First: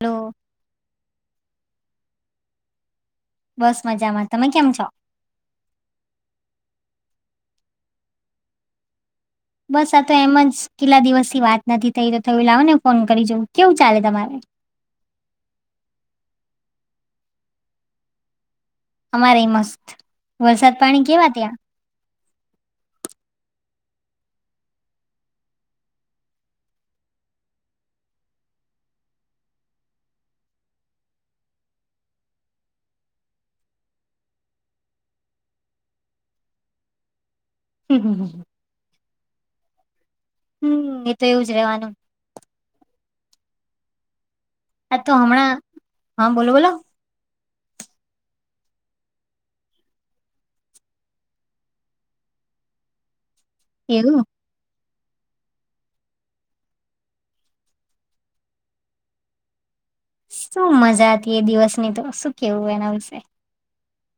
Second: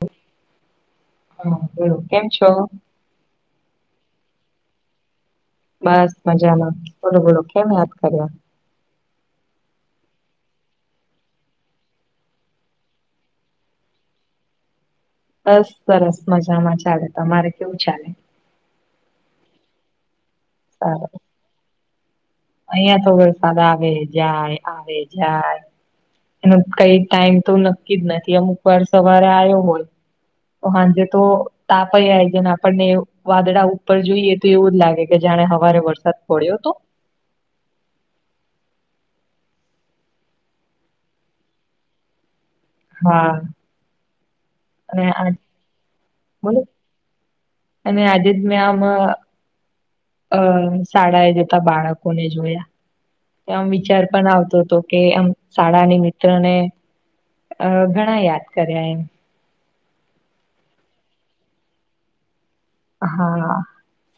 હ હમ બું કેમ છો બસ મજામાં તમે કેમ છો બસ મજામાં થોડું થોડું કેમ યાદ કર્યો બસ આ તો એમ જ કેટલા દિવસથી વાત નથી થઈ તો થયું લાવો ને ફોન કરી જવું કેવું ચાલે તમારે બસ સરસ મજામાં ચાલે તમારે કેવું ચાલે અમારે મસ્ત વરસાદ પાણી સારું કેવા ત્યાં અહિયાં તો વરસાદ આવે જાય આવે જાય એનો કઈ ટાઈમ તો નક્કી જ નથી અમુક વાર સવારે આવ્યો હોય હાજ તો તાપ આઈ છેને આપણને વાદળ ઉપર જોઈએ તો એવું જ લાગે કે જાણે હવારે વરસાદ પડ્યો હતો હમ હમ હમમ હમ એ તો એવું જ રવાનું હા અને તો આ હમણાં બોલો અને આજે જ મે આમ અ શાળા એ જતા બાળકોને જોયા એમ વિચાર એવું પણ આવતો હતો કે આમ શાળાની મિત્રને અ ઘણા યાદ કર્યા એમ શું મજા હતી એ દિવસની તો શ કેવું એના વિશે હા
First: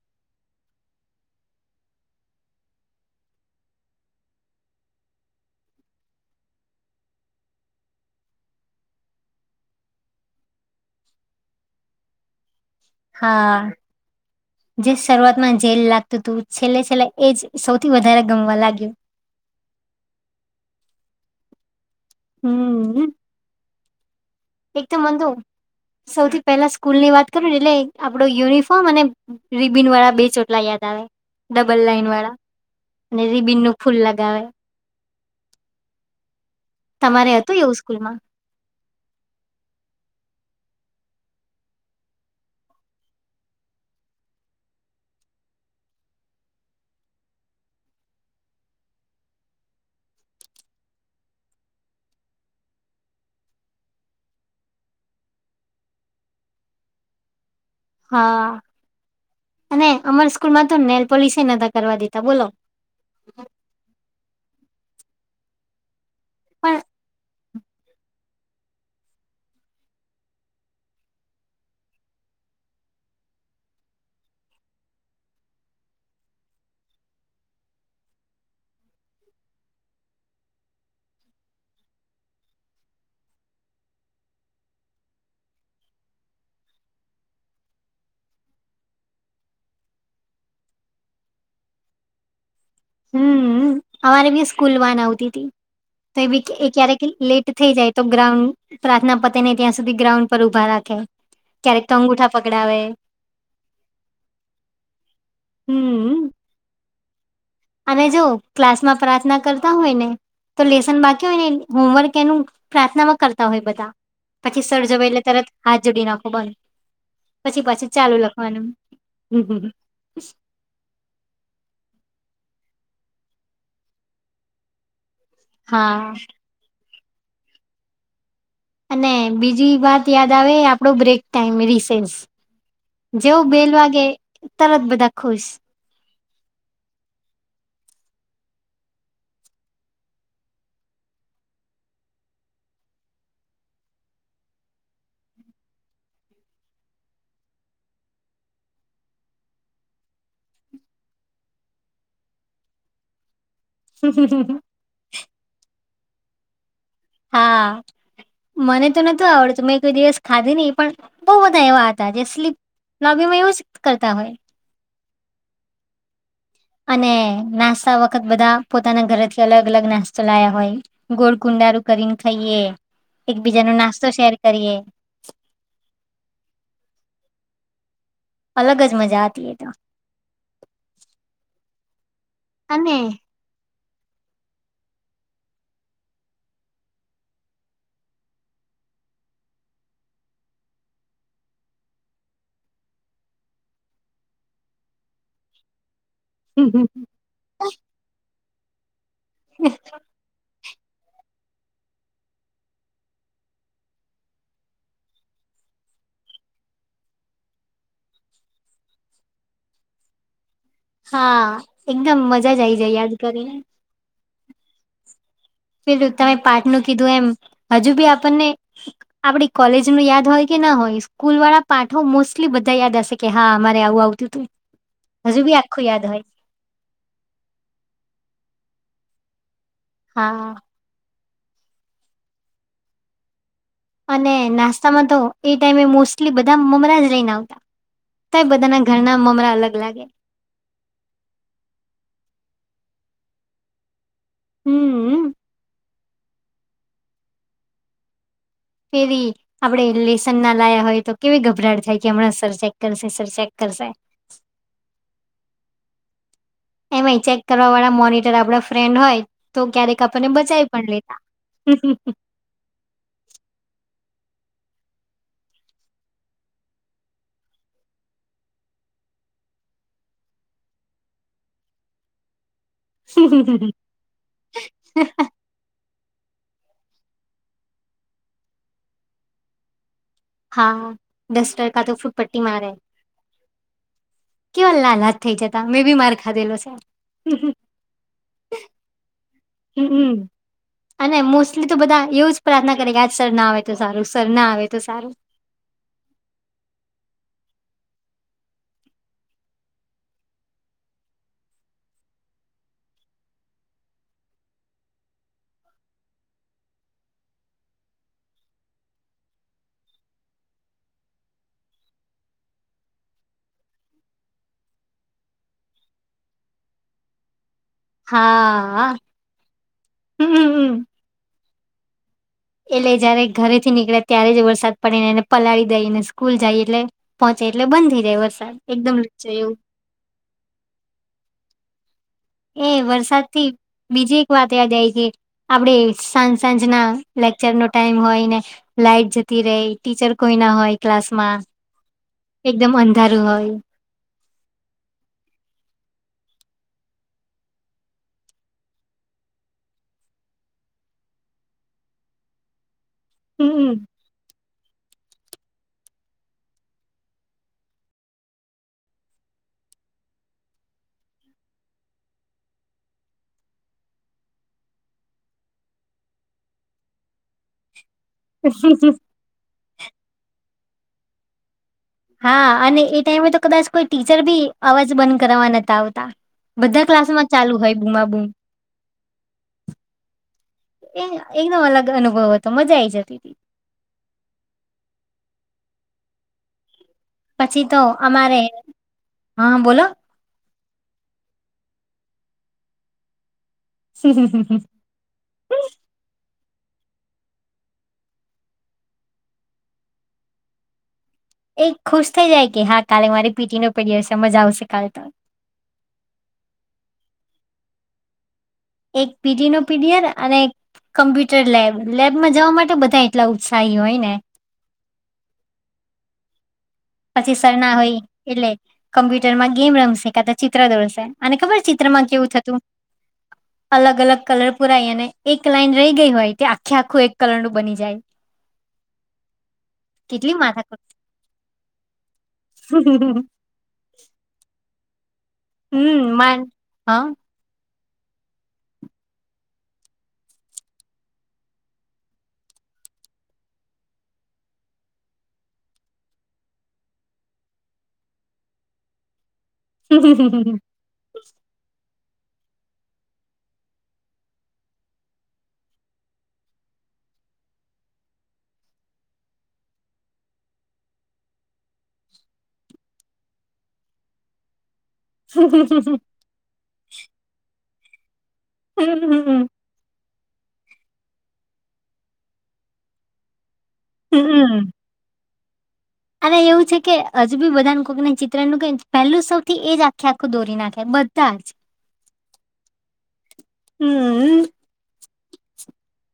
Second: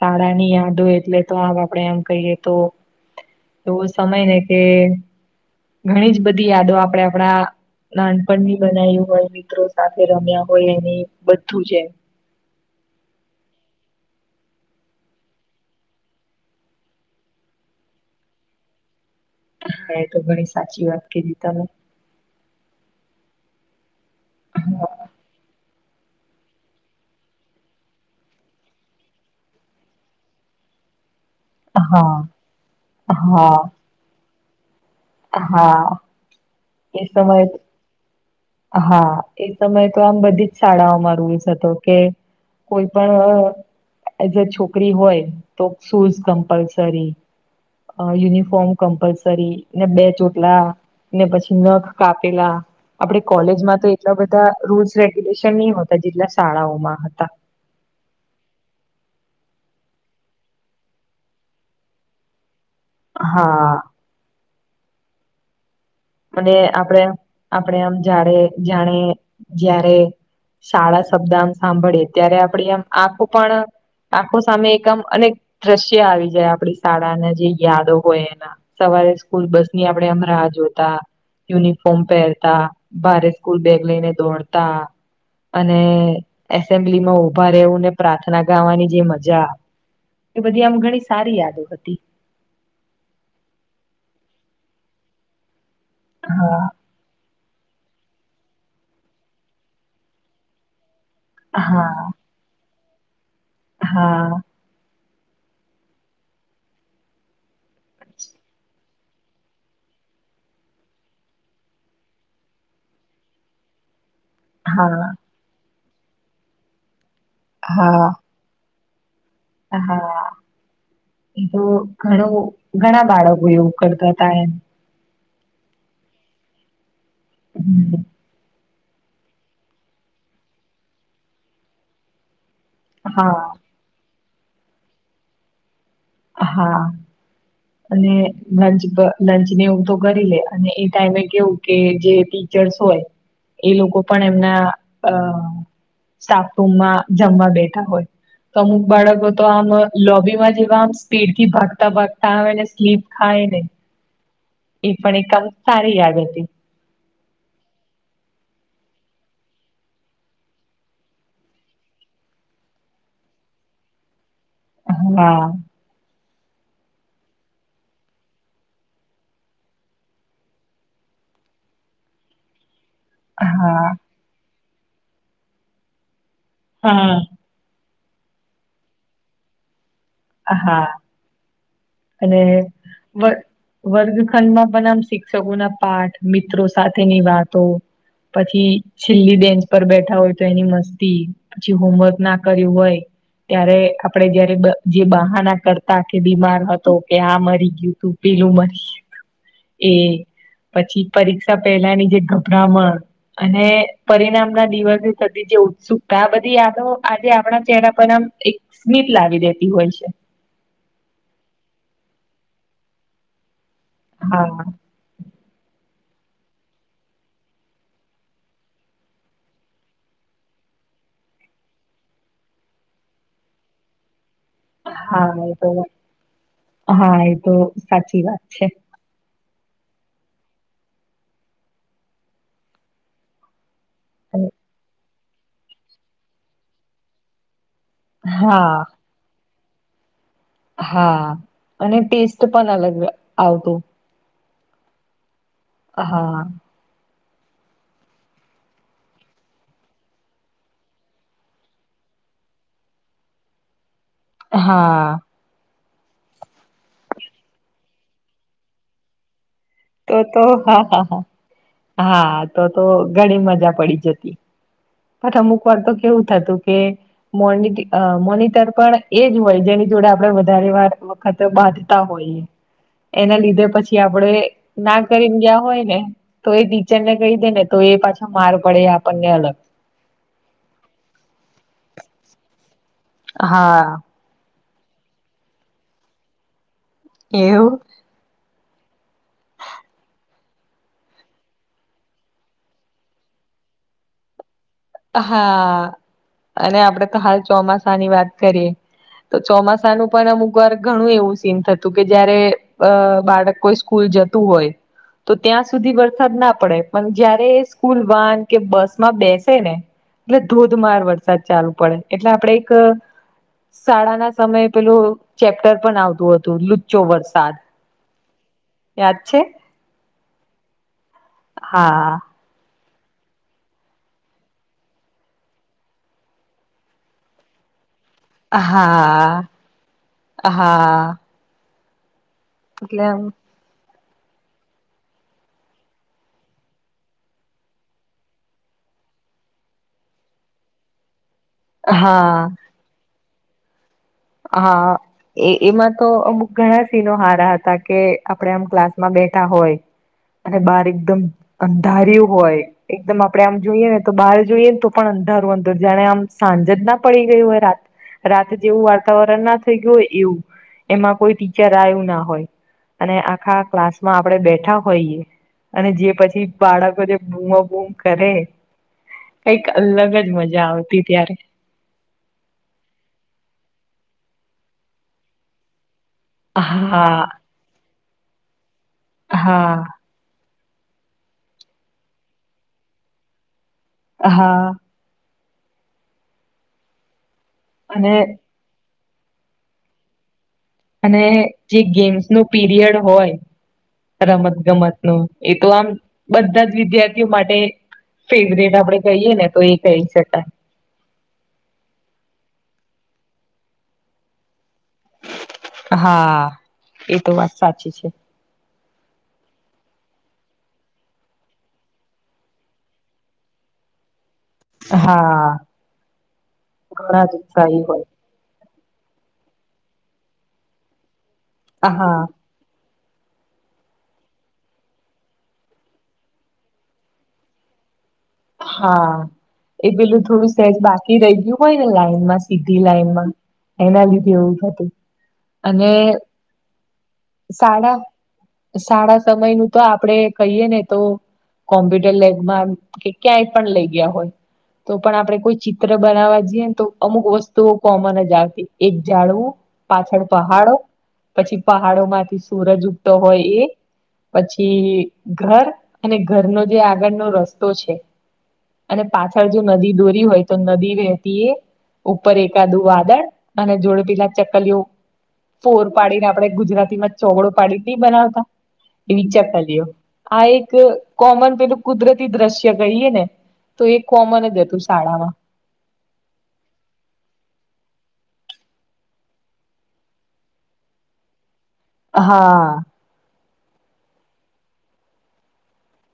શાળા ની યાદ હો એટલે તો આ આપડે એમ કહીએ તો એવો સમય ને કે ઘણી જ બધી યાદો આપણેે આપણા નાનપણની બનાય્યું હોય મિત્રો સાથે રમ્યા હોય એની બધું જમ હા જે શરૂઆતમાં જેલ લાગતું હતું છેલ્લે છેલ્લે એજ સૌથી વધારે ગમવા લાગ્યું તો ઘણી સાચી વાત કધી તમે હમ એક તો મંદુ સૌથી પહેલા સ્કૂલ ની વાત કરું ને એટલે આપડો યુનિફોર્મ અને રિબિન વાળા બે ચોટલા યાદ આવે ડબલ લાઈન હા વાળા અને હા રિબિન નું ફૂલ લગાવે હા એ તમારે સમય હતું એવું સ્કૂલમાં હા એ સમયે તો આમ બધી જ શાળાઓમાં રૂલ્સ હતો કે કોઈ પણ એઝ અ છોકરી હોય તો શૂઝ કમ્પલસરી અ યુનિફોર્મ કમ્પલસરી ને બે ચોટલા ને પછી નખ કાપેલા આપડે કોલેજમાં તો એટલા બધા રૂલ્સ રેગ્યુલેશન ની હોતા જેટલા શાળાઓમાં હતા હા અને અમર સ્કૂલ માં તો નેલપોલસ નતા કરવા દેતા બોલો હા અને પણ આપડે આપડે આમ જાડે જાણે જ્યારે શાળા શબ્દ આમ સાંભળીએ ત્યારે આપડી આમ આખો પણ આખો સામે એક આમ અનેક દ્રશ્ય આવી જાય આપડી શાળાના જે યાદો હોય એના સવારે સ્કૂલ બસ ની આપડે એમ રાહ જો તા યુનિફોર્મ પહેરતા ભારે સ્કૂલ બેગ લઈને દોડતા અને એસેમ્બલી માં ઉભા રહેવુંને પ્રાર્થના ગાવાની જે મજા એ બધી આમ ઘણી સારી યાદો હતી હમ અમારે બી સ્કૂલ વાન આવતી હતી તો એ બી હા ક્યારેક લેટ થઇ જાય તો ગ્રાઉન્ડ પ્રાર્થના પતે ને ત્યાં સુધી ગ્રાઉન્ડ પર ઉભા રાખે ક્યારેક હા અંગુઠા પકડાવે હા. હમ. અને જો ક્લાસમાં પ્રાર્થના કરતા હોય ને તો લેસન બાકી હોય ને એનું હોમવર્ક એનું પ્રાર્થનામાં કરતા હોય બધા. પછી સર જાવે હા એટલે તરત હાથ જોડી આખો બંધ પછી પછી ચાલુ લ હા હન હ હ હા એ તો ઘણું ઘણા બાળકો એવું કરતા હતા એમ. હા. હમ. અને બીજી વાત યાદ આવે આપડો બ્રેક ટાઈમ રિસેન્સ જેવો હા બેલ વાગે તરત બધા ખુશ. હા. અને લંચ બ લંચ ને એવું તો કરી લે અને એ ટાઈમે કેવું કે જે ટી જળસ હોય એ લોકો પણ એમના અ સ્ટાપરૂમમાં જમવા બેઠા હોય. તો અમુક બાળકો તો આમ લોબી માં જેવા આમ સ્પીડથી ભાગતા ભાગતા આવે ને સ્લીપ ખાય ને. [unintelligible] એ પણ એકમ સારી યાદ હતી. હા. મને તો નતુ આવડતું મેં કોઈ દિવસ ખાધી નહીં પણ બોઉ બધા એવા હતા જે સ્લી લોભીમાં એવું જ કરતા હોય. હા. અને નાસ્તા વખત બધા પોતાના ઘરેથી અલગ અલગ નાસ્તો લાયા હોય. ગોળ કુંડારું કરીને ખાઈએ. એકબીજા નું હા નાસ્તો શેર કરીએ. હા. અલગ જ મજા હતી એ તો. હા અને અને વર્ગખંડમાં પણ આમ શિક્ષકોના પાઠ મિત્રો સાથેની વાતો પછી છેલ્લી બેન્ચ પર બેઠા હોય તો એની મસ્તી. પછી હોમવર્ક ના કર્યું હોય ત્યારે આપડે જયારે બ જે બહાનાં કરતા કે બીમાર હતો કે આ મરી ગયું હતું, પેલું મરી ગયું. એ પછી પરીક્ષા પહેલાની જે ગભરામણ. અને પરિણામના દિવસે થતી જે ઉત્સુકતા આ બધી યાદો આજે આપણા ચેહરા પર આમ એ સ્મિત લાવી દેતી હોય છે. હા એકદમ મજા જ આઈ જાય યાદ કરીને. હા. પેલું તમે પાઠનું કીધું એમ હજુ બી આપણને આપડી કોલેજનું યાદ હોય કે ન હોય સ્કૂલવાળા પાઠો મોસ્ટલી બધા યાદ હશે કે હા અમારે આવું આવું તું તુ. હા એ તો હા એ તો સાચી વાત છે. હા. અને નાસ્તામાં તો એ ટાઈમે મોસ્ટલી બધા મમરા જ લઈને આવતાં. તોય હા બધાનાં ઘરનાં મમરા અલગ લાગે. હા અને ટેસ્ટ પણ અલગ આવતો. હમ્મ. હા. ફેવી આપડે લેશન ના લાયા હોય તો કેવી ઘભરાહટ થાય કે અમણાં સર ચેક કરશે સર ચેક કરશે. હા. એમાં ચેક કરવાવાળા મોનિટર આપડા ફ્રેન્ડ હોય તો ક્યારેક આપણને તોતો હ બચાવી પણ હ લેતા હા તો તો ઘણી મજા પડી જતી. પણ અમુકવાર તો કેવું થતું કે મોનિ મોનિટર પણ એજ હોય જેની જોડે આપડે વધારે વાર વખતે બાંધતા હોય એના લીધે પછી આપણેે ના કરીએ ન ગયા હોય ને તો એ ટીચરને કહી દે ને તો એ પાછા માર પડે આપણને એ અલગ. હા ડસ્ટર કા તો ફૂટપટ્ટી મારે. હા. કેવા લાલ હાથ થઈ જતા મેં બી માર ખાધેલો છે. એવું? હમ્મ હમ્મ. અને મોસ્ટલી તો બધાં એવું જ પ્રાર્થના કરે કે આજ સર ના આવે તો સારું સર ના આવે તો સારું. હા અને આપડે તો હાલ ચોમાસાની વાત કરીએ. તો ચોમાસાનું પણ અમુકવાર ઘણું એવું સીન થતું કે જયારે અ બાળક કોઈ સ્કૂલ જ તું હોય. તો ત્યાં સુધી વરસાદ ના પડે પણ જયારે સ્કૂલ વાન કે બસમાં બેસ ને એટલે ધોધમાર વરસાદ ચાલુ પડે એટલે આપડે એક શાળાના સમયે પેલું ચેપ્ટર પણ આવતું હતું લુચ્ચો વરસાદ. હા યાદ છે હમ્મ. હા. એટલે જયારે એ ઘરેથી નીકળે ત્યારે જ વરસાદ પડે ને એને પલાળી દેય ને એ સ્કૂલ જાય એટલે પહોંચે એટલે બંધ થઈ જાય વરસ હા હા. એ એટલે એમ વરસાદથી બીજી એક વાત યાદ આઈ ગઈ. આપડે સાંજ સાંજના લેકચરનો ટાઈમ હોય ને લાઈટ જતી રેય ટીચર કોઈ ના હોય ક્લાસમાં. હા એકદમ અંધારું હોય. હા. એ એમાં તો અમુક ઘણા સીનો હારા હતાં કે આપણે આમ ક્લાસમાં બેઠા હોય અને બાર એકદમ અંધાર્યું હોય એકદમ આપડે આમ હમ જોઈએ ને તો બહાર જોઈએ ને તો પણ અંધારું અંદર જાણે આમ સાંજ જ ના પડી ગઈ હોય રાત રાતે જેવું વાર્તાવરણ ના થઈ ગયું હોય એવું એમાં કોઈ ટીચર આવું ના હોય. અને આખા ક્લાસમાં આપણે બેઠા હોઈએ અને જે પછી બાળકો જે બુમા બૂમ કરે કઈક અલગ જ મજા આવતી ત્યારે. હા અને એ ટાઈમે તો કદાચ કોઈ ટીચર બી અવાજ બંધ કરવાવા નતા આવતા. બધા હા ક્લાસમાં ચાલુ હોય બુમા બૂમ. હા. એ એકદમ અલગ અનુભવ હતો મજા આઈ જતી હતી. હા. પછી તો અને અમારે હા બોલો. અને જે ગેમ્સ નો પીરિયડ હોય રમત ગમત નું એ તો આમ બધા જ વિદ્યાર્થીઓ માટે ફેવરેટ આપડે કહીયએ ને તો એ કહી શકાય. એ ખુશ થઈ જાય કે હા કાલે મારી પીટી નો પિરિયડ સમજ આવશે કાલ તો હા એતો વાત સાચી છે. એક પીટી નો પીડિયર અને કમ્પ્યુટર લેબ લેબમાં જવા માટે બધા એટલા ઉત્સાહી હોય ને હા. ઘણા પછી જ સર ના ઉત્સાહી હોય એટલે કમ્પ્યુટરમાં ગેમ રમશે કા તો ચિત્ર દોડશે અને ખબર હોય ચિત્રમાં કેવું થ. હા તો. અલગ અલગ કલર પુરાય અને એક લાઈન રહી ગઈ હોય તે આખે આખું એક કલર નું બની જાય. [unintelligible] હા એ પેલું કેટલી થોડું સહેજ માથાકૂટ બાકી રહ્યું હોય ને લાઈનમાં સીધી લાઈનમાં એના લીધે એવું હતું અને હમ માન હા શાળા શાળા સમય નું તો આપણેે કહીય ને તો કોમ્પ્યુટર લેબમાં કે ક્યાંય પણ લઈ ગયા હોય. તો પણ આપણે કોઈ ચિત્ર બનાવવા જઈએ ને તો અમુક વસ્તુઓ કોમન જ આવતી એક જાડવું પાછળ પહાડો પછી પહાડોમાંથી સૂરજ ઉગતો હોય એ પછી ઘર અને ઘરનો જે આગળનો રસ્તો છે. અને પાછળ જો નદી દોરી હોય તો નદી વેતી એ. ઉપર એકાદું વાદળ અને જોડે પેલા ચકલીઓ ફોર પાડીને આપડણે ગુજરાતી માં ચોગડો પાડી ની બનાવતા. એ ચકલીઓ આ એક કોમન પેલું કુદરત એ દ્રશ્ય કહીએ ને તો એ કોમન જ હતું શાળામાં અને એવું છે કે હજુ બી બધાને કોકના ચિત્રનું પહેલું સૌથી એજ આખે આખું દોરી નાખે બધા જ. હા. હમ.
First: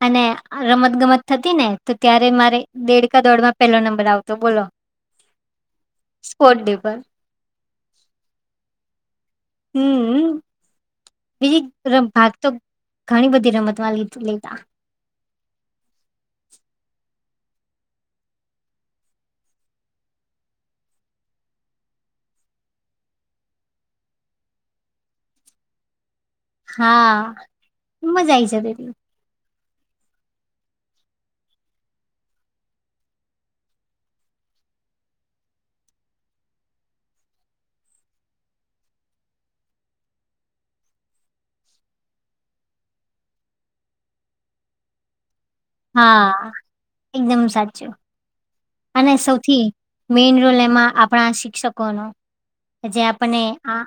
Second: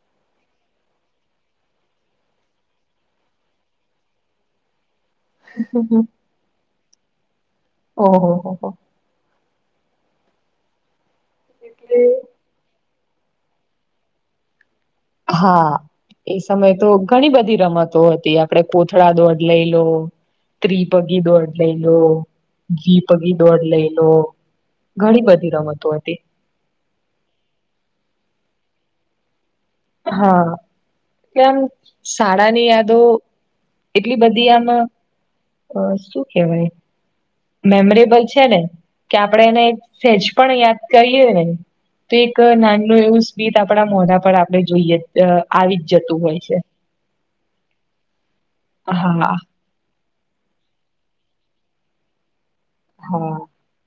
અને રમત ગમત થતી ને તો ત્યારે મારે દેડકા દોડમાં પેલો નંબર આવતો બોલો [unintelligible] હમ હમ. સ્પોર્ટ ડે પર. ઓહ હો હો. હમ બીજ તરફ ભાગ તો. ઘણી બધી રમતવાલ ની લેતા. હા. એ સમય તો ઘણી બધી રમતો હતી આપડે કોથળા દોડ લઈ લો ત્રી પગી દોડ લઈ લો ઘી પગી દોડ લઈ લો. ઘણી બધી રમતો હતી. હા મજા આઇ જાય મને બી. હા કેમ શાળાની યાદો એટલી બધી આમ અ શું કેવાય મેમોરેબલ છે ને કે આપણે એને સેજ પણ યાદ કરીએ ને તો એક નાનનું એવું સ્મિત આપણા મોઢા પર આપણે જોઈએ આવી જ જતું હોય હા છે એકદમ સાચું અને હા સૌથી મેન રોલ એમાં આપણા શિક્ષકોનો જે હા આપણને આ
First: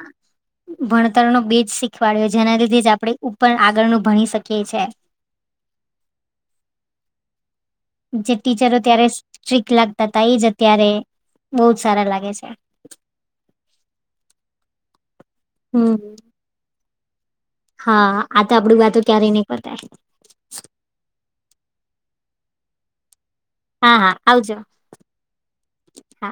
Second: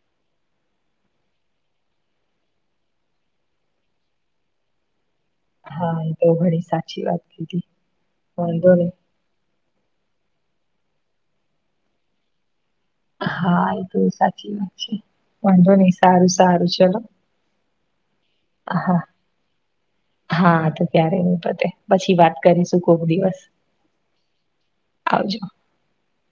ભણતર નો બેજ શીખવાડ્યો જેના લીધે જ આપડણે ઉપર આગળનું ભણી શકીએ છીએ હા એ તો ઘણી સાચી વાત કીધી જે વાંધો ટીચરો નહી ત્યારે સ્ટ્રિક્ટ લાગતા હતા એ જ અત્યારે બહુજ સારા લાગે છે હા એ તો સાચી વાત છે વાંધો નહિ હમ સારું સારું ચલો હા આ તો આપડું વાતો હા ક્યારેય નહી પતાય હા તો ક્યારે નહી પતે પછી વાત કરીશું કોક દિવસ હા હા આવજો આવજો હા.